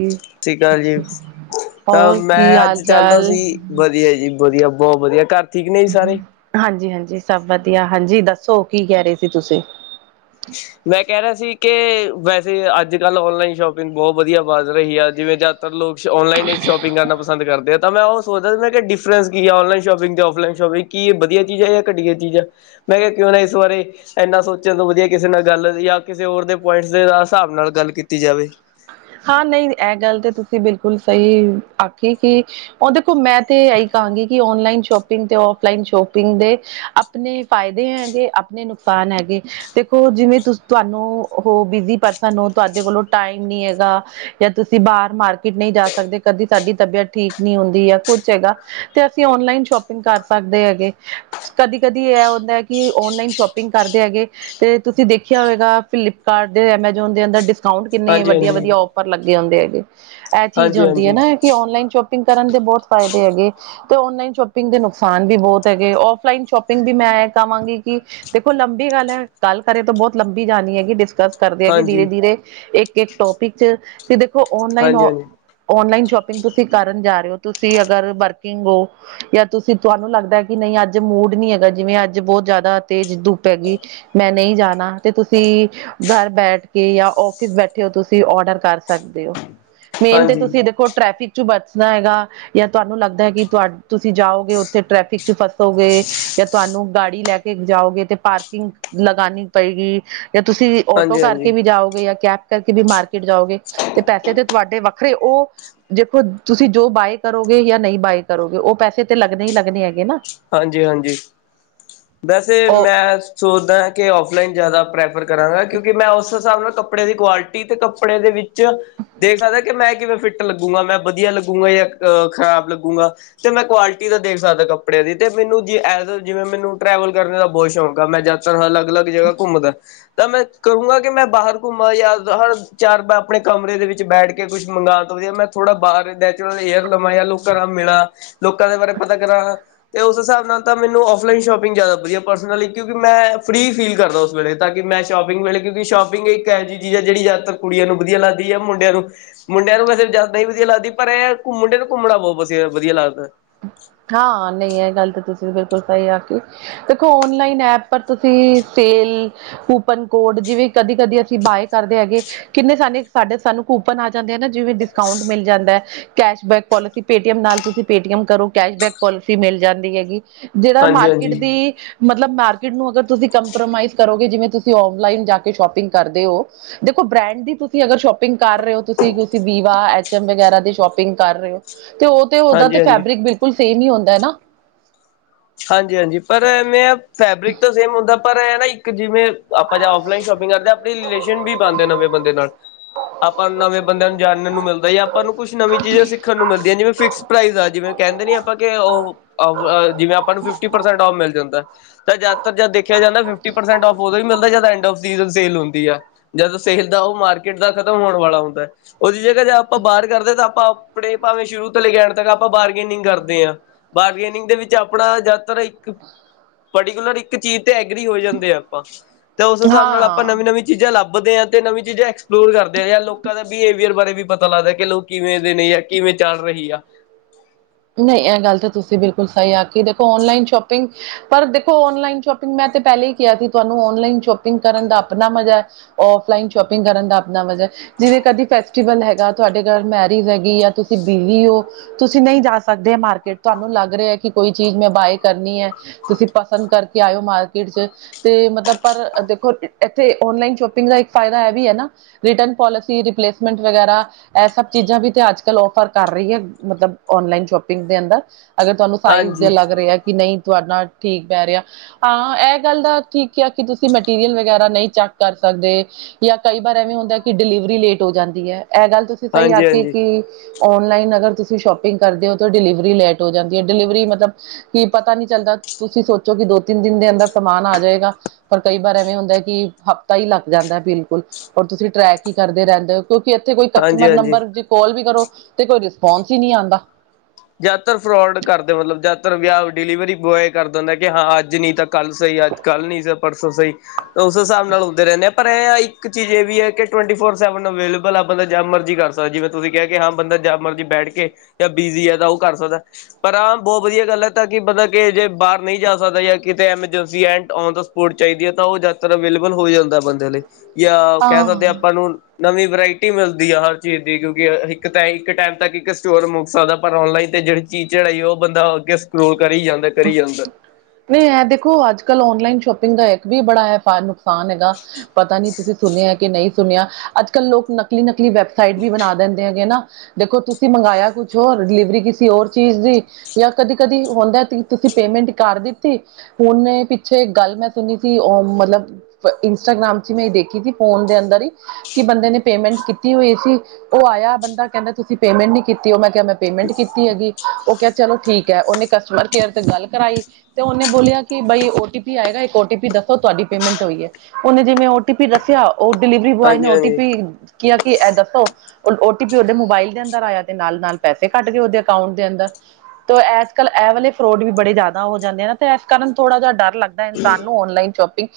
ਜੀ ਠੀਕ ਆ ਜੀ, ਤਾਂ ਹੋਰ ਕੀ ਮੈਂ ਹਾਲ ਅੱਜ ਚਾਹੁੰਦਾ ਚਾਲ ਸੀ ਵਧੀਆ ਜੀ ਵਧੀਆ, ਬਹੁਤ ਵਧੀਆ ਘਰ ਠੀਕ ਨੇ ਜੀ ਸਾਰੇ ਹਾਂਜੀ- ਹਾਂਜੀ ਸਭ ਵਧੀਆ, ਹਾਂਜੀ ਦੱਸੋ ਕੀ ਕਹਿ ਰਹੇ ਸੀ ਤੁਸੀਂ ਮੈਂ ਕਹਿ ਰਿਹਾ ਸੀ ਕਿ, ਵੈਸੇ ਅੱਜ ਕੱਲ੍ਹ ਔਨਲਾਈਨ ਸ਼ੋਪਿੰਗ ਬਹੁਤ ਵਧੀਆ ਵੱਧ ਰਹੀ ਆ ਜਿਵੇਂ ਜ ਤਾਂ ਲੋਕ ਔਨਲਾਈਨ ਹੀ ਸ਼ੋਪਿੰਗ ਕਰਨਾ ਪਸੰਦ ਕਰਦੇ ਆ, ਤਾਂ ਮੈਂ ਉਹ ਸੋਚਦਾ ਮੈਂ ਡਿਫਰੈਂਸ ਕੀ ਆ, ਔਨਲਾਈਨ ਸ਼ੋਪਿੰਗ ਤੇ ਔਫਲਾਈਨ ਸ਼ੋਪਿੰਗ ਕੀ ਇਹ ਵਧੀਆ ਚੀਜ਼ ਹੈ ਜਾਂ ਘਟੀਆ ਚੀਜ਼ ਆ, ਮੈਂ ਕਿਹਾ ਕਿਉਂ ਨਾ ਇਸ ਬਾਰੇ ਇੰਨਾ ਸੋਚਣ ਤੋਂ ਵਧੀਆ ਕਿਸੇ ਨਾਲ ਗੱਲ ਜਾਂ ਕਿਸੇ ਹੋਰ ਦੇ ਪੁਆਇੰਟਸ ਦੇ ਹਿਸਾਬ ਨਾਲ ਗੱਲ ਕੀਤੀ ਜਾਵੇ ਹਾਂ ਨਹੀਂ, ਇਹ ਗੱਲ ਤਾਂ ਤੁਸੀਂ ਬਿਲਕੁਲ ਸਹੀ ਆਖੀ ਕਿ ਉਹ ਦੇਖੋ, ਮੈਂ ਤੇ ਇਹੀ ਕਹਾਂਗੀ ਕਿ ਔਨਲਾਈਨ ਸ਼ੋਪਿੰਗ ਤੇ ਔਫਲਾਈਨ ਸ਼ੋਪਿੰਗ ਦੇ ਆਪਣੇ ਫਾਇਦੇ ਹੈਗੇ ਆਪਣੇ ਨੁਕਸਾਨ ਹੈਗੇ ਦੇਖੋ ਜਿਵੇਂ ਤੁਸੀ, ਤੁਹਾਨੂੰ ਹੋ ਬਿਜੀ ਪਰਸਨ ਹੋ ਤੁਹਾਡੇ ਕੋਲੋਂ ਟਾਈਮ ਨੀ ਹੈਗਾ ਜਾਂ ਤੁਸੀਂ ਬਾਹਰ ਮਾਰਕੀਟ ਨਹੀਂ ਜਾ ਸਕਦੇ, ਕਦੀ ਤੁਹਾਡੀ ਤਬੀਅਤ ਠੀਕ ਨਹੀਂ ਹੁੰਦੀ ਹੈ ਕੁਛ ਹੈਗਾ ਤੇ ਅਸੀਂ ਔਨਲਾਈਨ ਸ਼ੋਪਿੰਗ ਕਰ ਸਕਦੇ ਹੈਗੇ ਕਦੀ- ਕਦੀ ਇਹ ਹੁੰਦਾ ਕਿ, ਔਨਲਾਈਨ ਸ਼ੋਪਿੰਗ ਕਰਦੇ ਹੈਗੇ ਤੇ ਤੁਸੀਂ ਦੇਖਿਆ ਹੋਏਗਾ ਫਲਿੱਪਕਾਰਟ ਦੇ, ਐਮਾਜੋਨ ਦੇ ਅੰਦਰ ਡਿਸਕਾਊਂਟ ਕਿੰਨੇ ਹਾਂਜੀ ਵਡ ਹਾਂਜੀ ਪ ਲੱਗੇ ਹੁੰਦੇ ਹੈਗੇ, ਇਹ ਚੀਜ਼ ਹਾਂਜੀ ਹੁੰਦੀ ਹੈ ਹਾਂਜੀ ਨਾ ਕਿ ਔਨਲਾਈਨ ਸ਼ੋਪਿੰਗ ਕਰਨ ਦੇ ਬਹੁਤ ਫਾਇਦੇ ਹੈਗੇ ਤੇ ਔਨਲਾਈਨ ਸ਼ੋਪਿੰਗ ਦੇ ਨੁਕਸਾਨ ਵੀ ਬਹੁਤ ਹੈਗੇ, ਔਫਲਾਈਨ ਸ਼ੋਪਿੰਗ ਵੀ ਮੈਂ ਇਹ ਕਹਾਂਗੀ ਕਿ ਦੇਖੋ ਲੰਬੀ ਗੱਲ ਹੈ, ਗੱਲ ਕਰੇ ਤਾਂ ਬਹੁਤ ਲੰਬੀ ਜਾਣੀ ਹੈਗੀ ਗੱਲ ਕਰਦੇ ਹੈਗੇ ਧੀਰੇ- ਹਾਂਜੀ ਧੀਰੇ, ਇੱਕ, ਇੱਕ ਟੋਪਿਕ 'ਚ, ਤੇ ਦੇਖੋ ਔਨਲਾਈਨ ਹਾਂਜੀ ਹਾਂਜੀ ਔਨਲਾਈਨ ਸ਼ੋਪਿੰਗ ਤੁਸੀਂ ਕਰਨ ਜਾ ਰਹੇ ਹੋ, ਤੁਸੀਂ ਅਗਰ ਵਰਕਿੰਗ ਹੋ ਜਾਂ ਤੁਸੀਂ ਤੁਹਾਨੂੰ ਲੱਗਦਾ ਕਿ ਨਹੀਂ ਅੱਜ ਮੂਡ ਨੀ ਹੈਗਾ, ਜਿਵੇਂ ਅੱਜ ਬਹੁਤ ਜ਼ਿਆਦਾ ਤੇਜ਼ ਧੁੱਪ ਹੈਗੀ ਮੈਂ ਨਹੀਂ ਜਾਣਾ, ਤੇ ਤੁਸੀਂ ਘਰ ਬੈਠ ਕੇ ਜਾਂ ਆਫਿਸ ਬੈਠੇ ਹੋ ਤੁਸੀਂ ਆਰਡਰ ਕਰ ਸਕਦੇ ਹੋ, ਮੇਨ ਤੇ ਹਾਂਜੀ ਤੁਸੀਂ ਦੇਖੋ ਟ੍ਰੈਫਿਕ ਚੋਂ ਬਚਣਾ ਹੈਗਾ ਜਾਂ ਤੁਹਾਨੂੰ ਲੱਗਦਾ ਹੈ ਕਿ ਤੁਹਾ ਤੁਸੀਂ ਜਾਓਗੇ, ਉੱਥੇ ਟ੍ਰੈਫਿਕ 'ਚ ਫਸੋਗੇ ਜਾਂ ਤੁਹਾਨੂੰ ਗਾੜੀ ਲੈ ਕੇ ਜਾਓਗੇ ਤੇ ਪਾਰਕਿੰਗ ਲਗਾਉਣੀ ਪਏਗੀ ਜਾਂ ਤੁਸੀਂ ਆਟੋ ਹਾਂਜੀ ਕਰਕੇ ਹਾਂਜੀ ਵੀ ਜਾਓਗੇ ਜਾਂ ਕੈਬ ਕਰਕੇ ਵੀ ਮਾਰ ਜਾਓਗੇ, ਤੇ ਪੈਸੇ ਤੇ ਤੁਹਾਡੇ ਵੱਖਰੇ ਉਹ ਦੇਖੋ ਤੁਸੀਂ ਜੋ ਬਾਏ ਕਰੋਗੇ ਜਾਂ ਨਹੀਂ ਬਾਏ ਕਰੋਗੇ ਉਹ ਪੈਸੇ ਤੇ ਲੱਗਣੇ ਹੀ ਲੱਗਣੇ ਹੈਗੇ ਨਾ ਹਾਂਜੀ- ਹਾਂਜੀ, ਵੈਸੇ ਉਹ ਮੈਂ ਸੋਚਦਾ ਹਾਂ ਕਿ ਔਫਲਾਈਨ ਜ਼ਿਆਦਾ ਪ੍ਰੈਫਰ ਕਰਾਂਗਾ, ਕਿਉਂਕਿ ਮੈਂ ਉਸ ਹਿਸਾਬ ਨਾਲ ਕੱਪੜੇ ਦੀ ਕੁਆਲਿਟੀ ਤੇ ਕੱਪੜੇ ਦੇ ਵਿੱਚ ਦੇਖ ਸਕਦਾ ਕਿ ਮੈਂ ਕਿਵੇਂ ਫਿੱਟ ਲੱਗੂਗਾ, ਮੈਂ ਵਧੀਆ ਲੱਗੂਗਾ ਜਾਂ ਖਰਾਬ ਲੱਗੂਗਾ, ਤੇ ਮੈਂ ਕੁਆਲਿਟੀ ਦਾ ਦੇਖ ਸਕਦਾ ਕੱ ਕੱਪੜਿਆਂ ਦੀ, ਤੇ ਮੈਨੂੰ ਜ ਜਿਵੇਂ ਮੈਨੂੰ ਟਰੈਵਲ ਕਰਨ ਦਾ ਬਹੁਤ ਸ਼ੌਕ ਆ ਮੈਂ ਯਾਤਰ ਅਲੱਗ -ਅਲੱਗ ਜਗ੍ਹਾ ਘੁੰਮਦਾ ਤਾਂ ਮੈਂ ਕਹੂੰਗਾ ਕਿ ਮੈਂ ਬਾਹਰ ਘੁੰਮਾਂ ਜਾਂ ਹਰ ਚਾਰ ਆਪਣੇ ਕਮਰੇ ਦੇ ਵਿੱਚ ਬੈਠ ਕੇ ਕੁਛ ਮੰਗਉਣ ਤੋਂ ਵਧੀਆ, ਮੈਂ ਥੋੜਾ ਬਾਹਰ ਨੈਚੁਰਲ ਏਅਰ ਲਵਾਂ ਜਾਂ ਲੋਕਾਂ ਨਾਲ ਮਿਲਾਂ ਲੋਕਾਂ ਦੇ ਬਾਰੇ ਪਤਾ ਕਰਾਂ ਤੇ ਉਸ ਹਿਸਾਬ ਨਾਲ ਤਾਂ ਮੈਨੂੰ ਔਫਲਾਈਨ ਸ਼ੋਪਿੰਗ ਜ਼ਿਆਦਾ ਵਧੀਆ ਪਰਸਨਲੀ, ਕਿਉਂਕਿ ਮੈਂ ਫ੍ਰਰੀ ਫੀਲ ਕਰਦਾ ਉਸ ਵੇਲੇ ਤਾਂ ਕਿ ਮੈਂ ਸ਼ੋਪਿੰਗ ਵੇਲੇ, ਕਿਉਂਕਿ ਸ਼ਾਪਿੰਗ ਇੱਕ ਇਹੋ ਜਿਹੀ ਚੀਜ਼ ਹੈ ਜਿਹੜੀ ਜਿਆਦਾਤਰ ਕੁੜੀਆਂ ਨੂੰ ਵਧੀਆ ਲੱਗਦੀ ਹੈ ਮੁੰਡਿਆਂ ਨੂੰ ਮੁੰਡਿਆਂ ਨੂੰ ਵੈਸੇ ਜਿਆਦਾ ਨਹੀਂ ਵਧੀਆ ਲੱਗਦੀ, ਪਰ ਇਹ ਮੁੰਡਿਆਂ ਨੂੰ ਘੁੰਮਣਾ ਬਹੁਤ ਵਧੀਆ, ਵਧੀਆ ਲੱਗਦਾ ਹਾਂ, ਨਹੀਂ ਇਹ ਗੱਲ ਤਾਂ ਤੁਸੀਂ ਬਿਲਕੁਲ ਸਹੀ ਆਖੀ ਦੇਖੋ ਔਨਲਾਈਨ ਐਪ ਪਰ ਤੁਸੀਂ ਸੇਲ ਕੂਪਨ ਕੋਡ, ਜਿਵੇਂ ਕਦੀ -ਕਦੀ ਅਸੀਂ ਬਾਏ ਕਰਦੇ ਹੈਗੇ ਕਿੰਨੇ ਸਾਨੂੰ, ਸਾਡੇ ਸਾਨੂੰ ਕੂਪਨ ਆ ਜਾਂਦੇ ਆ ਨਾ, ਜਿਵੇਂ ਡਿਸਕਾਊਂਟ ਮਿਲ ਜਾਂਦਾ ਕੈਸ਼ਬੈਕ ਪੋਲਿਸੀ ਪੇਟੀਐਮ ਨਾਲ ਤੁਸੀਂ ਪੇਟੀਐਮ ਕਰੋ ਕੈਸ਼ਬੈਕ ਪੋਲਿਸੀ ਮਿਲ ਜਾਂਦੀ ਹੈਗੀ, ਜਿਹੜਾ ਹਾਂਜੀ ਮਾਰਕੀਟ ਹਾਂਜੀ ਦੀ ਮਤਲਬ ਮਾਰਕੀਟ ਨੂੰ ਅਗਰ ਤੁਸੀਂ ਕੰਪਰੋਮਾਈਜ਼ ਕਰੋਗੇ ਜਿਵੇਂ ਤੁਸੀਂ ਔਨਲਾਈਨ ਜਾ ਕੇ ਸ਼ੋਪਿੰਗ ਕਰਦੇ ਹੋ ਦੇਖੋ ਬ੍ਰੈਂਡ ਦੀ ਤੁਸੀਂ ਅਗਰ ਸ਼ੋਪਿੰਗ ਕਰ ਰਹੇ ਹੋ ਤੁਸੀਂ, ਤੁਸੀਂ ਵੀਵਾ, ਐਚ ਐਮ ਵਗੈਰਾ ਦੀ ਸ਼ੋਪਿੰਗ ਕਰ ਰਹੇ ਹੋ ਤੇ ਉਹ ਤੇ ਉਹਦਾ ਹਾਂਜੀ ਤੇ ਹਾਂਜੀ ਫੈਬਰਿਕ ਬਿਲਕੁਲ ਸੇਮ ਹੀ ਹੁੰਦਾ ਹੈ ਨਾ, ਹਾਂਜੀ-ਹਾਂਜੀ, ਪਰ ਐਵੇਂ ਫੈਬਰਿਕ ਤੋਂ ਸੇਮ ਹੁੰਦਾ ਪਰ ਹੈ ਨਾ ਇੱਕ ਜਿਵੇਂ ਆਪਾਂ ਜੇ ਔਫਲਾਈਨ ਸ਼ੋਪਿੰਗ ਕਰਦੇ ਹਾਂ ਆਪਣੀ ਰਿਲੇਸ਼ਨ ਵੀ ਬਣਦੇ ਨਵੇਂ ਬੰਦੇ ਨਾਲ ਆਪਾਂ ਨਵੇਂ ਬੰਦਿਆ ਨੂੰ ਜਾਣਨ ਨੂੰ ਮਿਲਦਾ ਹੈ ਜਾ ਆਪਾਂ ਨੂੰ ਕੁਛ ਨਵੀਂ ਚੀਜ਼ਾਂ ਸਿੱ ਖਣ ਨੂੰ ਮਿਲਦੀਆਂ ਜਿਵੇਂ ਫਿਕ ਪਰਾਇਸ ਆ ਜਿਵੇਂ ਕਹਿੰਦੇ ਨੀ ਆਪਾਂ ਉਹ ਜਿਵੇਂ ਪਰ ਫਿਫਟੀ ਪਰਸੈਂਟ ਔਫ ਮਿਲ ਜਾਂਦਾ- ਤਾਂ ਜ਼ਿਆਦਾਤਰ ਜਦ ਦੇਖਿਆ ਜਾਂਦਾ ਫਿਫਟੀ ਪਰਸੈਂਟ ਉਦੋਂ ਹੀ ਮਿਲਦਾ ਜਦ ਐਂਡ ਸੇਲ ਹੁੰਦੀ ਹੈ। ਜਦ ਸੇਲ ਦਾ ਉਹ ਮਾਰਕੀਟ ਦਾ ਖ਼ਤਮ ਹੋਣ ਵਾਲਾ ਹੁੰਦਾ। ਉਹਦੀ ਜਗ੍ਹਾ ਜੇ ਆਪਾਂ ਬਾਹਰ ਕਰਦੇ ਹਾਂ ਤਾਂ ਆਪਾਂ ਆਪਣੇ ਭਾਵੇਂ ਸ਼ੁਰੂ ਤੋਂ ਲੈ ਕੇ ਆਣ ਤੱਕ ਆਪਾਂ ਬਾਰਗੇਨਿੰਗ ਕਰਦੇ ਹਾਂ। ਬਾਰਗੇਨਿੰਗ ਦੇ ਵਿੱਚ ਆਪ ਆਪਣਾ ਜ਼ਿਆਦਾਤਰ ਇੱਕ ਪਰਟੀਕੁਲਰ ਇੱਕ ਚੀਜ਼ ਤੇ ਐਗਰੀ ਹੋ ਜਾਂਦੇ ਆ ਆਪਾਂ, ਤਾਂ, ਉਸ ਹਿਸਾਬ ਨਾਲ ਆਪਾਂ ਹਾਂ। ਨਵੀਂ ਨਵੀਂ, ਚੀਜ਼ਾਂ ਲੱਭਦੇ ਆ ਤੇ ਨਵੀਂ ਚੀਜ਼ਾਂ ਐਕਸਪਲੋਰ ਕਰਦੇ ਜਾਂ ਲੋਕਾਂ ਦਾ ਬਿਹੇਵੀਅਰ ਬਾਰੇ ਵੀ ਪਤਾ ਲੱਗਦਾ ਕਿ ਲੋਕ, ਕਿਵੇਂ ਦੇਣੇ ਆ ਕਿਵੇਂ ਚੱਲ ਰਹੀ ਆ। ਨਹੀਂ ਇਹ ਗੱਲ ਤਾਂ ਤੁਸੀਂ ਬਿਲਕੁਲ ਸਹੀ ਆਖੀ ਦੇਖੋ ਆਨਲਾਈਨ ਸ਼ੋਪਿੰਗ, ਪਰ ਦੇਖੋ ਆਨਲਾਈਨ ਸ਼ੋਪਿੰਗ ਮੈਂ ਤਾਂ ਪਹਿਲੇ ਹੀ ਕਿਹਾ ਸੀ ਤੁਹਾਨੂੰ ਆਨਲਾਈਨ ਸ਼ੋਪਿੰਗ ਕਰਨ ਦਾ ਆਪਣਾ ਮਜ਼ਾ ਹੈ। ਔਫਲਾਈਨ ਸ਼ੋਪਿੰਗ ਕਰਨ ਦਾ ਆਪਣਾ ਮਜ਼ਾ ਹੈ। ਜਿਹਦੇ ਕਰਕੇ ਫੈਸਟੀਵਲ ਹੈਗਾ, ਤੁਹਾਡੇ ਘਰ ਮੈਰਿਜ ਹੈਗੀ ਜਾਂ ਤੁਸੀਂ ਬਿਜੀ ਹੋ ਤੁਸੀਂ ਨਹੀਂ ਜਾ ਸਕਦੇ। ਬੰਦੇ ਮਾਰਕੀਟ ਤੁਹਾਨੂੰ ਲੱਗ ਰਿਹਾ ਹੈ, ਕਿ ਕੋਈ ਚੀਜ਼ ਮੈਂ ਬਾਏ ਕਰਨੀ ਹੈ। ਤੁਸੀਂ ਪਸੰਦ ਕਰਕੇ ਆਇਓ ਮਾਰਕੀਟ 'ਚ। ਤੇ ਮਤਲਬ ਪਰ ਦੇਖੋ ਇੱਥੇ ਆਨਲਾਈਨ ਸ਼ੋਪਿੰਗ ਦਾ ਇੱਕ ਫਾਇਦਾ ਇਹ ਵੀ ਹੈ ਨਾ। ਰਿਟਰਨ ਪੋਲਿਸੀ ਰਿਪਲੇਸਮੈਂਟ ਵਗੈਰਾ, ਇਹ ਸਭ ਚੀਜ਼ਾਂ ਵੀ ਤੇ ਅੱਜ ਕੱਲ ਔਫਰ ਕਰ ਰਹੀ ਹੈ ਮਤਲਬ ਆਨਲਾਈਨ ਸ਼ੋਪਿੰਗ। ਦੇ ਅੰਦਰ ਅਗਰ ਤੁਹਾਨੂੰ ਸਾਈਜ਼ ਦੇ ਹਾਂਜੀ, ਲੱਗ ਰਿਹਾ ਕਿ ਨਹੀਂ ਤੁਹਾਡਾ ਨਾਲ ਠੀਕ ਪੈ ਰਿਹਾ, ਹਾਂ ਇਹ ਗੱਲ ਦਾ ਠੀਕ ਆ ਕਿ ਤੁਸੀਂ ਮਟੀਰੀਅਲ ਵਗੈਰਾ ਨਹੀਂ ਚੈੱਕ ਕਰ ਸਕਦੇ ਜਾਂ ਕਈ ਵਾਰ ਐਵੇਂ ਹੁੰਦਾ ਕਿ ਡਿਲੀਵਰੀ ਲੇਟ ਹੋ ਜਾਂਦੀ ਹੈ ਇਹ ਗੱਲ ਤੁਸੀਂ ਹੈ ਸਹੀ ਆਖ ਹਾਂਜੀ-ਹਾਂਜੀ, ਕਿ ਆਨਲਾਈਨ ਅਗਰ ਤੁਸੀਂ ਸ਼ੋਪਿੰਗ ਕਰਦੇ ਹੋ, ਡਿਲੀਵਰੀ ਲੇਟ ਹੋ ਜਾਂਦੀ ਹੈ ਡਿਲੀਵਰੀ ਮਤਲਬ ਕੀ ਪਤਾ ਨੀ ਚੱਲਦਾ ਤੁਸੀਂ ਸੋਚੋ ਕਿ ਦੋ ਤਿੰਨ ਦਿਨ ਦੇ ਅੰਦਰ ਸਮਾਨ ਆ ਜਾਏਗਾ। ਪਰ ਕਈ ਵਾਰ ਐਵੇਂ ਹੁੰਦਾ ਕਿ ਹਫ਼ਤਾ ਹੀ ਲੱਗ ਜਾਂਦਾ ਬਿਲਕੁਲ ਔਰ ਤੁਸੀਂ ਟਰੈਕ ਹੀ ਕਰਦੇ ਰਹਿੰਦੇ ਹੋ। ਕਿਉਂਕਿ ਇੱਥੇ ਕੋਈ ਕਸਟਮਰ ਹਾਂਜੀ-ਹਾਂਜੀ। ਨੰਬਰ ਜੇ ਕੋਲ ਵੀ ਕਰੋ ਤੇ ਕੋਈ ਰਿਸਪੋਂਸ ਹੀ ਨਹੀਂ ਆਉਂਦਾ। ਜ਼ਿਆਦਾਤਰ ਫਰੋਡ ਕਰਦੇ ਮਤਲਬ ਜ਼ਿਆਦਾਤਰ ਵਿਆਹ ਡਿਲੀਵਰੀ ਬੋਆਏ ਕਰਦਾ ਹੁੰਦਾ ਕਿ ਹਾਂ ਅੱਜ ਨਹੀਂ ਤਾਂ ਕੱਲ੍ਹ ਸਹੀ ਅੱਜ ਕੱਲ੍ਹ ਨੀ ਪਰਸੋਂ ਸਹੀ ਉਸ ਹਿਸਾਬ ਨਾਲ ਹੁੰਦੇ ਰਹਿੰਦੇ ਆ, ਪਰ ਇਹ ਇੱਕ ਚੀਜ਼ ਇਹ ਵੀ ਹੈ ਕਿ ਟਵੈਨਟੀ ਫੋਰ ਸੈਵਨ ਅਵੇਲੇਬਲ ਆ ਬੰਦਾ ਜ ਮਰਜ਼ਜੀ ਕਰ ਸਕਦਾ ਜਿਵੇਂ, ਤੁਸੀਂ ਕਿਹਾ ਕੇ ਹਾਂ ਬੰਦਾ ਜਾਂ ਮਰਜੀ ਬੈਠ ਕੇ ਜਾਂ ਬਿਜੀ ਹੈ ਤਾਂ ਉਹ ਕਰ ਸਕਦਾ। ਪਰ ਹਾਂ ਬਹੁਤ ਵਧੀਆ ਗੱਲ ਹੈ ਤਾਂ ਕਿ ਮਤਲਬ ਕਿ ਜੇ ਬਾਹਰ ਨਹੀਂ ਜਾ ਸਕਦਾ ਜਾਂ ਕਿਤੇ ਐਮਰਜੈਂਸੀ ਐਂਟ ਆਉਂ ਹੁਣ ਚਾਹੀਦੀ ਹੈ ਤਾਂ ਉਹ ਜ਼ਿਆਦਤਰ ਅਵੇਲੇਬਲ ਹੋ ਜਾਂਦਾ ਬੰਦੇ ਲਈ ਜਾਂ ਕਹਿ ਹਾਂ ਦਿੰਦੇ ਆਂ ਆਪਾਂ ਨੂੰ। ਨਵੀਂ ਵਰਾਇਟੀ ਮਿਲਦੀ ਆ ਹਰ ਚੀਜ਼ ਦੀ ਕਿਉਂਕਿ ਇੱਕ ਇੱਕ ਟਾਈਮ ਤੱਕ ਇੱਕ ਸਟੋਰ ਮੁੱਕ ਸਕਦਾ, ਪਰ ਆਨਲਾਈਨ ਤੇ ਜਿਹੜੀ ਚੀਜ਼ ਚੜਾਈ ਹੈ ਉਹ ਬੰਦਾ ਅੱਗੇ ਸਕੋਲ ਕਰੀ ਜਾਂਦਾ, ਕਰੀ ਜਾਂਦਾ। ਨਹੀਂ ਇਹ ਦੇਖੋ ਅੱਜ ਕੱਲ੍ਹ ਆਨਲਾਈਨ ਸ਼ੋਪਿੰਗ ਦਾ ਇੱਕ ਵੀ ਬੜਾ ਇਹ ਨੁਕਸਾਨ ਹੈਗਾ ਪਤਾ ਨੀ, ਤੁਸੀਂ ਸੁਣਿਆ ਕਿ ਨਹੀਂ ਸੁਣਿਆ ਅੱਜ ਕੱਲ੍ਹ ਲੋਕ ਨਕਲੀ ਨਕਲੀ ਵੈਬਸਾਈਟ ਵੀ ਬਣਾ ਦਿੰਦੇ ਹੈਗੇ ਨਾ, ਦੇਖੋ ਤੁਸੀਂ ਮੰਗਾਇਆ ਕੁਛ ਹੋਰ ਡਿਲੀਵਰੀ ਕਿਸੇ ਹੋਰ ਚੀਜ਼ ਦੀ, ਜਾਂ ਕਦੀ ਕਦੀ ਹੁੰਦਾ ਤੁਸੀਂ ਪੇਮੈਂਟ ਕਰ ਦਿੱਤੀ ਦਿੱਤੀ ਹੁਣ ਮੈਂ ਪਿੱਛੇ ਗੱਲ ਮੈਂ ਸੁਣੀ ਸੀ ਉਹ ਮਤਲਬ, ਇੰਸਟਾਗ੍ਰਾਮ ਚ ਮੈਂ ਦੇਖੀ ਸੀ ਫੋਨ ਦੇ ਅੰਦਰ ਹੀ, ਕਿ ਬੰਦੇ ਨੇ ਪੇਮੈਂਟ ਕੀਤੀ ਹੋਈ ਸੀ, ਉਹ ਆਇਆ ਬੰਦਾ ਕਹਿੰਦਾ ਤੁਸੀਂ ਪੇਮੈਂਟ ਨੀ ਕੀਤੀ ਉਹ ਮੈਂ ਕਿਹਾ, ਪੇਮੈਂਟ ਕੀਤੀ ਹੈਗੀ ਉਹ ਕਿਹਾ ਚਲੋ ਠੀਕ ਹੈ ਉਹਨੇ ਕਸਟਮਰ ਕੇਅਰ ਤੇ ਗੱਲ ਕਰਾਈ, ਤੇ ਉਹਨੇ ਬੋਲਿਆ ਕਿ ਬਾਈ ਓ ਟੀ ਪੀ ਆਏਗਾ ਇੱਕ ਓ ਟੀ ਪੀ ਦੱਸੋ ਤੁਹਾਡੀ ਪੇਮੈਂਟ ਹੋਈ ਹੈ, ਉਹਨੇ ਜਿਵੇਂ ਓ ਟੀ ਪੀ ਦੱਸਿਆ ਉਹ ਡਿਲੀਵਰੀ ਬੋਆਏ ਨੇ ਹਾਂਜੀ ਓਟੀ ਹਾਂਜੀ ਪੀ ਕੀ ਕਿਹਾ ਕਿ ਇਹ ਦੱਸੋ, ਔਰ ਓ ਟੀ ਪੀ ਉਹਦੇ ਮੋਬਾਇਲ ਦੇ ਅੰਦਰ ਆਇਆ ਤੇ ਨਾਲ ਨਾਲ ਪੈਸੇ ਕੱਟਗੇ ਉਹਦੇ ਅਕਾਊਂਟ ਦੇ ਅੰਦਰ, ਤੋ, ਐਜ ਕਲ ਐ ਵਾਲੇ ਫਰੋਡ ਵੀ ਬੜੇ ਜ਼ਿਆਦਾ ਜਾਂਦੇ ਨੇ, ਤੇ ਐਸ ਕਾਰਨ ਥੋੜ੍ਹਾ ਜਿਹਾ ਡਰ ਲੱਗਦਾ ਇਨਸਾਨ ਨੂੰ ਔਨਲਾਈਨ ਸ਼ੌਪਿੰਗ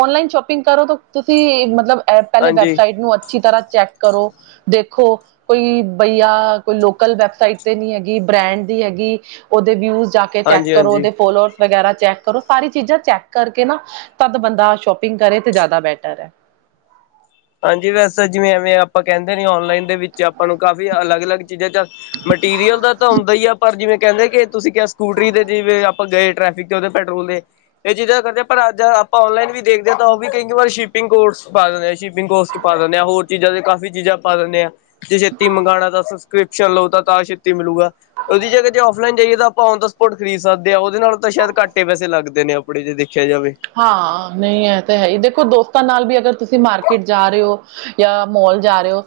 ਔਨਲਾਈਨ ਸ਼ੋਪਿੰਗ ਕਰੋ ਤਾਂ ਤੁਸੀਂ, ਮਤਲਬ ਐ ਪਹਿਲੇ ਹਾਂਜੀ ਵੈਬਸਾਈਟ ਨੂੰ ਅੱਛੀ ਤਰ੍ਹਾਂ ਚੈੱਕ ਕਰੋ, ਦੇਖੋ ਕੋਈ ਬਈਆ, ਕੋਈ ਲੋਕਲ ਵੈਬਸਾਈਟ ਤੇ ਨਹੀਂ ਹੈਗੀ, ਬ੍ਰੈਂਡ ਦੀ ਹੈਗੀ, ਉਹਦੇ ਵਿਊਜ਼ ਜਾਕੇ ਚੈੱਕ ਹਾਂਜੀ ਕਰੋ, ਹਾਂਜੀ ਉਹਦੇ ਫੋਲੋਅਰਸ ਵਗੈਰਾ ਚੈੱਕ ਕਰੋ, ਸਾਰੀ ਚੀਜ਼ਾ ਚੈੱਕ ਕਰਕੇ ਨਾ ਤਦ ਬੰਦਾ ਸ਼ੋਪਿੰਗ ਕਰੇ, ਤੇ ਜ਼ਿਆਦਾ ਬੈਟਰ ਐ। ਹਾਂਜੀ, ਵੈਸੇ ਜਿਵੇਂ ਐਵੇਂ ਆਪਾਂ ਕਹਿੰਦੇ ਨਹੀ ਔਨਲਾਈਨ ਦੇ ਵਿੱਚ ਆਪਾਂ ਨੂੰ ਕਾਫ਼ੀ ਅਲੱਗ-ਅਲੱਗ ਚੀਜ਼ਾਂ 'ਚ ਮਟੀਰੀਅਲ ਦਾ ਤਾ, ਹੁੰਦਾ ਹੀ ਆ ਪਰ ਜਿਵੇਂ ਕਹਿੰਦੇ ਕਿ, ਤੁਸੀਂ ਕਿਹਾ ਸਕੂਟਰੀ ਦੇ ਜਿਵੇਂ ਆਪਾਂ ਗਏ ਟ੍ਰੈਫਿਕ 'ਚ ਉਹਦੇ ਪੈਟਰੋਲ ਦੇ ਇਹ ਚੀਜ਼ਾਂ ਕਰਦੇ ਆ, ਪਰ ਅੱਜ ਆਪਾਂ ਔਨਲਾਈਨ ਵੀ ਦੇਖਦੇ ਹਾਂ, ਉਹ ਵੀ ਕਈ ਵਾਰੀ ਸ਼ਿਪਿੰਗ ਕੋਰਟਸ ਪਾ ਦਿੰਦੇ ਆ। ਸ਼ਿਪਿੰਗ ਕੋਰਟਸ ਪਾ ਦਿੰਦੇ ਹਾਂ, ਹੋਰ ਚੀਜ਼ਾਂ ਦੇ ਕਾਫ਼ੀ ਚੀਜ਼ਾਂ ਪਾ ਦਿੰਨੇ ਆਂ, ਜੇ ਛੇਤੀ ਮੰਗਾਣਾ ਤਾ ਸਸਕ੍ਰੀਪ ਚਲੋ ਤਾ ਤਾ ਛੇਤੀ ਮਿਲੂਗਾ। ਉਹਦੀ ਜਗਾ ਜੇ ਔਫਲਾਈਨ ਜਾਈਏ ਤਾਂ ਆਪਾਂ ਔਨ ਦ ਸਪੋਟ ਖਰੀਦ ਸਕਦੇ ਹਾਂ। ਉਹਦੇ ਨਾਲੋ ਤਾਂ ਸ਼ਾਇਦ ਘੱਟ ਹੀ ਪੈਸੇ ਲੱਗਦੇ ਨੇ ਥੋੜੇ ਜੇ ਦੇਖਿਆ ਜਾਵੇ। ਹਾਂ, ਨਹੀਂ ਐ ਤਾਂ ਹੈਹੀ, ਦੇਖੋ ਦੋਸਤਾਂ ਨਾਲ ਵੀ ਅਗਰ ਤੁਸੀਂ ਮਾਰਕੀਟ ਜਾ ਰਹੇ ਹੋ ਯਾ ਮੋਲ ਜਾ ਰਹੇ ਹੋ,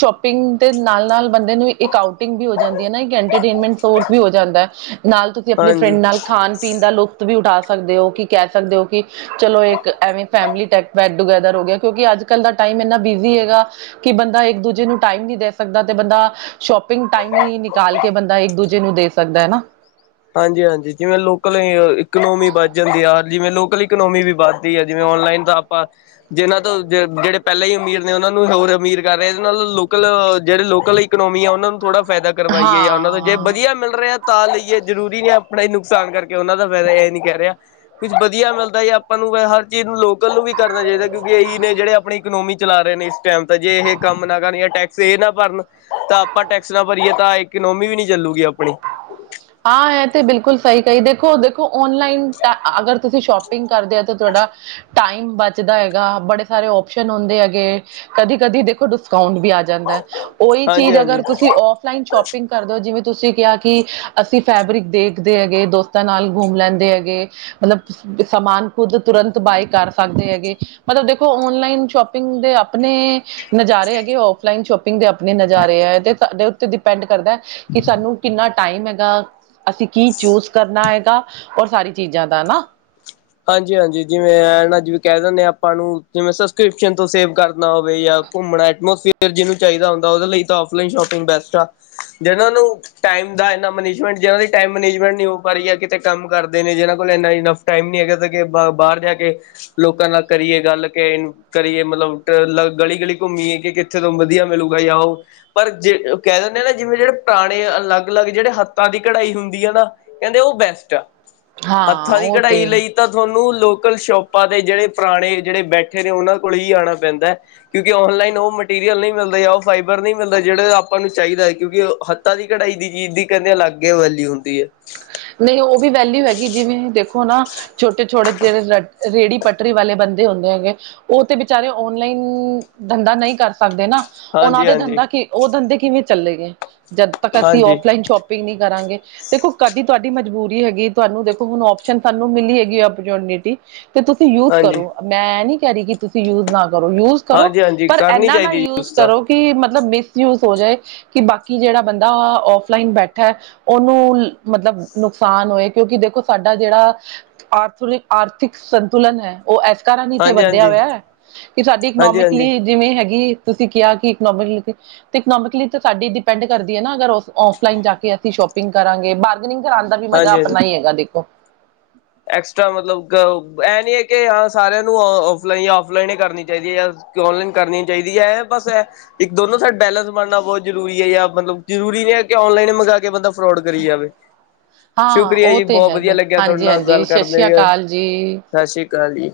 ਸ਼ੋਪਿੰਗ ਦੇ ਨਾਲ-ਨਾਲ ਬੰਦੇ ਨੂੰ ਈ ਇੱਕ ਆਊਟਿੰਗ ਵੀ ਹੋ ਜਾਂਦੀ ਹੈ ਨਾ, ਇੱਕ ਐਂਟਰਟੇਨਮੈਂਟ ਸੋਰਸ ਵੀ ਹੋ ਜਾਂਦਾ ਹੈ, ਨਾਲ ਤੁਸੀਂ ਆਪਣੇ ਫਰੈਂਡ ਹਾਂਜੀ ਨਾਲ ਖਾਣ ਪੀਣ ਦਾ ਲੁਫ਼ਤ ਵੀ ਉਠਾ ਸਕਦੇ ਹੋ, ਕਿ ਕਹਿ ਸਕਦੇ ਹੋ ਕਿ ਚਲੋ ਇੱਕ ਐਵੇਂ ਫੈਮਲੀ ਟੈਟ-ਬੈਟ ਟੂਗੈਦਰ ਹੋਗਿਆ, ਕਿਉਂਕਿ ਅੱਜ-ਕੱਲ ਦਾ ਟਾਈਮ ਇੰਨਾ ਬਿਜ਼ੀ ਹੈਗਾ ਕਿ ਬੰਦਾ ਇੱਕ-ਦੂਜੇ ਨੂੰ ਟਾਈਮ ਨਹੀਂ ਦੇ ਸਕਦਾ, ਤੇ ਬੰਦਾ ਸ਼ੋਪਿੰਗ ਟਾਈਮਲੀ ਨਿਕਾਲਕੇ ਬੰਦਾ ਇੱਕ-ਦੂਜੇ ਨੂੰ, ਦੇ ਸਕਦਾ ਨਾ। ਹਾਂਜੀ-ਹਾਂਜੀ, ਜਿਵੇਂ ਲੋਕਲ ਇਕਨੋਮੀ ਵੱਧ ਜਾਂਦੀ ਆ, ਜਿਵੇਂ ਲੋਕਲ ਇਕੋਨੋਮੀ ਵੀ ਵੱਧ ਆ, ਜਿਵੇਂ ਔਨਲਾਈਨ ਤਾਂ ਆਪਾ ਜਿਹਨ੍ਹਾਂ ਤੋਂ, ਜਿਹੜੇ ਪਹਿਲਾਂ ਹੀ ਅਮੀਰ ਨੇ ਉਹਨਾਂ ਨੂੰ ਹੋਰ ਅਮੀਰ ਕਰ ਰਹੇ, ਜਿਨਾਂ ਦੇ ਲੋਕਲ, ਜਿਹੜੇ ਲੋਕਲ ਹੀ ਇਕਨੋਮੀ ਆ ਉਹਨਾਂ ਨੂੰ ਥੋੜਾ ਫਾਇਦਾ ਕਰਵਾਈਏ, ਯਾ ਉਹਨਾਂ ਦਾ ਜੇ ਹਾਂ ਵਧੀਆ ਮਿਲ ਰਿਹਾ ਤਾਂ ਲਈਏ ਜ਼ਰੂਰੀ ਨਹੀਂ ਆ ਆਪਣਾ ਨੁਕਸਾਨ ਕਰਕੇ, ਉਹਨਾਂ ਦਾ ਫਾਇਦਾ। ਇਹ ਨੀ ਕਹਿ ਰਿਹਾ। ਕੁਛ ਵਧੀਆ ਮਿਲਦਾ ਹੈ, ਯਾ ਆਪਾਂ ਨੂੰ ਹਰ ਚੀਜ਼ ਨੂੰ ਲੋਕਲ ਨੂੰ ਵੀ ਕਰਨਾ ਚਾਹੀਦਾ, ਕਿਉਂਕਿ ਇਹੀ ਨੇ ਜਿਹੜੇ ਆਪਣੀ ਇਕਨੋਮੀ ਚਲਾ ਰਹੇ ਨੇ ਇਸ ਟਾਈਮ, ਤਾਂ ਜੇ ਇਹ ਕੰਮ ਨਾ ਕਰਨ, ਯਾ ਟੈਕਸ ਇਹ ਨਾ ਭਰਨ ਤਾ ਆਪਾਂ ਟੈਕਸ ਨਾ ਭਰੀਏ ਤਾਂ, ਇਕਨੋਮੀ ਵੀ ਨੀ ਚੱਲੂਗੀ ਆਪਣੀ। ਹਾਂ, ਇਹ ਤੇ ਬਿਲਕੁਲ ਸਹੀ ਕਹੀ, ਦੇਖੋ, ਦੇਖੋ ਔਨਲਾਈਨ ਅਗਰ ਤੁਸੀਂ ਸ਼ੋਪਿੰਗ ਕਰਦੇ ਹੋ, ਤਾਂ ਤੁਹਾਡਾ ਟਾਈਮ ਬਚਦਾ ਹੈਗਾ, ਬੜੇ ਸਾਰੇ ਔਪਸ਼ਨ ਹੁੰਦੇ ਹੈਗੇ, ਕਦੀ-ਕਦੀ ਦੇਖੋ ਡਿਸਕਾੰਊਂਟ ਵੀ ਆ ਜਾਂਦਾ, ਉਹੀ ਚੀਜ਼ ਅਗਰ ਹਾਂਜੀ-ਹਾਂਜੀ ਤੁਸੀਂ ਔਫਲਾਈਨ ਸ਼ੋਪਿੰਗ ਕਰਦੇ ਓ, ਜਿਵੇਂ ਤੁਸੀਂ ਕਿਹਾ ਕਿ ਅਸੀਂ ਫੈਬਰਿਕ ਦੇਖਦੇ ਹੈਗੇ, ਦੋਸਤਾਂ ਨਾਲ ਘੁੰਮ ਲੈਂਦੇ ਹੈਗੇ। ਮਤਲਬ, ਸਮਾਨ ਖੁੱਦ ਤੁਰੰਤ ਬਾਏ ਕਰ ਸਕਦੇ ਹੈਗੇ, ਮਤਲਬ ਦੇਖੋ ਔਨਲਾਈਨ ਸ਼ੌਪ ਸ਼ੌਪਿੰਗ ਦੇ ਆਪਣੇ ਨਜ਼ਾਰੇ ਹੈਗੇ, ਔਫਲਾਈਨ ਸ਼ੋਪਿੰਗ ਦੇ ਆਪਣੇ ਨਜ਼ਾਰੇ ਆ, ਤੇ ਸਾਡੇ ਉੱਤੇ ਡਿਪੈਂਡ ਕਰਦਾ ਕਿ ਸਾਨੂੰ ਕਿੰਨਾ ਟਾਈਮ ਹੈਗਾ ਅਸੀਂ ਕੀ ਚੂਜ ਕਰਨਾ ਹੈਗਾ, ਔਰ ਸਾਰੀ ਚੀਜ਼ਾਂ ਦਾ ਹਨਾ। ਹਾਂਜੀ-ਹਾਂਜੀ, ਜਿਵੇਂ ਐਨਾਂ, ਜਿਵੇ ਕਹਿ ਦਿੰਨੇ ਹਾਂ ਆਪਾਂ ਨੂੰ, ਜਿਵੇਂ ਸਬਸਕ੍ਰਿਪਸ਼ਨ ਤੋਂ ਸੇਵ ਕਰਨਾ ਹੋਵੇ ਯਾ ਘੁੰਮਣਾ, ਐਟਮੋਸਫੀਅਰ ਜਿਹਨੂੰ ਚਾਹੀਦਾ ਹੁੰਦਾ ਉਹਦੇ ਲਈ ਤਾਂ ਔਫਲਾਈਨ ਸ਼ੋਪਿੰਗ ਬੈਸਟ ਆ। ਜਿਹਨਾਂ ਨੂੰ ਟਾਈਮ ਦਾ ਇਨਾ ਮਨੇਜਮੇਂਟ ਜਿਹਨਾਂ ਦੀ ਟਾਈਮ ਮਨੇਜਮੇਂਟ ਨਹੀਂ ਹੋ ਪਾ ਰਹੀ ਹੈ, ਕਿਤੇ ਕੰਮ ਕਰਦੇ ਨੇ ਜਿਹਨਾਂ ਕੋਲ ਇੰਨਾ ਟਾਈਮ ਨੀ ਹੈਗਾ ਮਤਲਬ ਕੇ ਬਾਹਰ ਜਾਕੇ, ਲੋਕਾਂ ਨਾਲ ਕਰੀਏ ਗੱਲ ਕੇ ਕਰੀਏ ਮਤਲਬ ਗਲੀ-ਗਲੀ ਘੁੰਮੀਏ, ਕਿ ਕਿੱਥੇ ਤੋਂ ਵਧੀਆ ਮਿਲੁਗਾ ਯਾ, ਉਹ ਪਰ ਜੇ ਕਹਿ ਦਿੰਦੇ ਹਾ ਨਾ ਜਿਵੇਂ ਜਿਹੜੇ ਪੁਰਾਣੇ ਅਲੱਗ-ਅਲੱਗ ਜਿਹੜੇ ਹੱਥਾਂ ਦੀ ਕਢਾਈ ਹੁੰਦੀ ਆ, ਨਾ ਕਹਿੰਦੇ ਉਹ ਬੈਸਟ ਆ। ਹਾਂ ਹੱਥਾਂ ਦੀ ਉਹ ਕਢਾਈ ਤੇ ਲਈ ਤਾਂ ਥਹਾਨੂੰ ਲੋਕਲ ਸ਼ੋਪਾਂ ਤੇ, ਜਿਹੜੇ ਪੁਰਾਣੇ ਜਿਹੜੇ ਬੈਠੇ ਨੇ ਉਹਨਾਂ ਕੋਲ ਹੀ ਆਣਾ ਪੈਂਦਾ ਕਿਉਂਕਿ ਔਨਲਾਈਨ ਉਹ ਮਟੀਰੀਅਲ ਨਹੀਂ ਮਿਲਦਾ, ਯਾ ਉਹ ਫਾਈਬਰ ਨਹੀਂ ਮਿਲਦਾ ਜਿਹੜਾ ਆਪਾਂ ਨੂੰ ਚਾਹੀਦਾ ਹੈ, ਕਿਉਂਕਿ ਹੱਥਾਂ ਦੀ ਕਢਾਈ ਦੀ ਚੀਜ਼ ਦੀ, ਕਹਿੰਦੇ ਅਲੱਗੇ ਵੈਲਿਊ ਹੁੰਦੀ ਹੈ। ਨਹੀਂ, ਉਹ ਵੀ ਵੈਲਿਊ ਹੈਗੀ ਜਿਵੇਂ ਦੇਖੋ ਨਾ ਛੋਟੇ-ਛੋਟੇ ਜਿਹੜੇ ਰ, ਰੇਹੜੀ ਪੱਟਰੀ ਵਾਲੇ ਬੰਦੇ ਹੁੰਦੇ ਹੈਗੇ ਉਹ ਤੇ ਬਿਚਾਰੇ ਔਨਲਾਈਨ ਧੰਦਾ ਨਹੀਂ ਕਰ ਸਕਦੇ ਨਾ। ਉਹਨਾਂ ਹਾਂਜੀ ਦੇ ਹਾਂਜੀ ਧੰਦਾ ਉਹ ਧੰਦੇ ਕਿਵੇਂ ਚੱਲੇ ਗਏ ਜਦ ਤੱਕ ਅਸੀਂ ਹਾਂਜੀ ਔਫਲਾਈਨ ਸ਼ੋਪ ਨਹੀ ਕਰਾਂਗੇ ਦੇਖੋ ਕਾਦੀ ਤੁਹਾਡੀ ਮਜ਼ਬੂਰੀ ਹੈਗੀ ਤੁਹਾਨੂੰ ਦੇਖੋ ਹੁਣ ਓਪਸ਼ਨ ਸਾਨੂੰ ਮਿਲੀ ਹੈਗੀ ਓਪਰਚੁਨਿਟੀ। ਤੇ ਤੁਸੀਂ ਯੂਜ ਹਾਂਜੀ ਕਰੋ ਮੈਂ ਇਹ ਨੀ ਕਹਿ ਰਹੀ ਕਿ ਤੁਸੀਂ ਯੂਜ ਨਾ ਕਰੋ ਯੂਜ ਕਰੋ ਹਾਂਜੀ ਹਾਂਜੀ ਪਰ ਕਰਨੀ ਇਨਾ ਨਾ ਚਾਹੀਦੀ ਯੂਜ ਤਾਂ ਕਰੋ ਕਿ ਮਤਲਬ ਮਿਸਯੂਜ ਹੋ ਜਾਏ। ਕਿ ਬਾਕੀ ਜਿਹੜਾ ਬੰਦਾ ਔਫਲਾਈਨ ਬੈਠਾ ਉਹਨੂੰ ਮਤਲਬ ਨੁਕਸਾਨ ਹੋਏ ਕਿਉਂਕਿ ਦੇਖੋ ਸਾਡਾ ਜਿਹੜਾ ਆਰਥਿਕ ਆਰਥਿਕ ਸੰਤੁਲਨ ਹੈ। ਉਹ ਇਸ ਕਾਰਨ ਹੀ ਤੇ ਹਾਂਜੀ ਬੰਦਿਆ ਹਾਂਜੀ ਹੋਇਆ ਕਿ ਸਾਡੀ ਹਾਂਜੀ ਹਾਂਜੀ ਇਕਨੋਮਿਕਲੀ ਜਿਵੇਂ ਹੈਗੀ ਤੁਸੀਂ ਕਿਹਾ ਕਿ ਇੱਕ ਨੋਵਲ ਤੇ ਇਕਨੋਮਿਕਲੀ ਤਾਂ ਸਾਡੀ ਡਿਪੈਂਡ ਕਰਦੀ ਹੈ ਨਾ ਅਗਰ ਔਫਲਾਈਨ ਜਾ ਕੇ ਅਸੀਂ ਸ਼ੋਪਿੰਗ ਕਰਾਂਗੇ ਬ। ਸੀਲਿੰਗ ਕਰਾਉਣ ਦਾ ਵੀ ਮਜ਼ਾ ਹਾਂਜੀ ਹਾਂਜੀ ਆਪਣਾ ਹੀਈ ਹੈਗਾ ਦੇਖੋ। ਐਕਸਟਰਾ ਮਤਲਬ ਇਹ ਨਹੀਂ ਹੈ ਕਿ ਹਾਂ ਸਾਰਿਆਂ ਨੂੰ ਔਫਲਾਈਨ ਜਾਂ ਔਫਲਾਈਨ ਹੀ ਕਰਨੀ ਚਾਹੀਦੀ ਹੈ ਜਾਂ। ਕਿ ਔਨਲਾਈਨ ਕਰਨੀ ਚਾਹੀਦੀ ਹੈ ਬਸ ਇੱਕ ਦੋਨੋ ਸਾਈਡ ਬੈਲੈਂਸ ਬਣਨਾ ਬਹੁਤ ਇਕ ਦੋਨੋ ਸੈਡ ਬੈਲਸ ਬਣਨਾ ਬੋਤ ਜ਼ਰੂਰੀ ਯ ਜਰੂਰੀ ਨਹੀਂ ਹੈ ਕਿ ਔਨਲਾਈਨ ਹੀ ਮੰਗਵਾ ਕੇ ਬੰਦਾ ਫਰੋਡ ਕਰੀ ਜਾਵੇ। ਹਾਂ ਸ਼ੁਕਰੀਆ ਉਹ ਜੀ ਤੇ ਬਹੁਤ ਵਧੀਆ ਹੈਗਾ ਲੱਗਿਆ ਤੁਹਾਡੇ ਹਾਂਜੀ ਨਾਲ ਹਾਂਜੀ ਗੱਲ ਸਤਿ ਕਰਦੇ ਸ੍ਰੀ ਅਕਾਲ ਜੀ ਸਤਿ ਸ੍ਰੀ ਅਕਾਲ ਜੀ।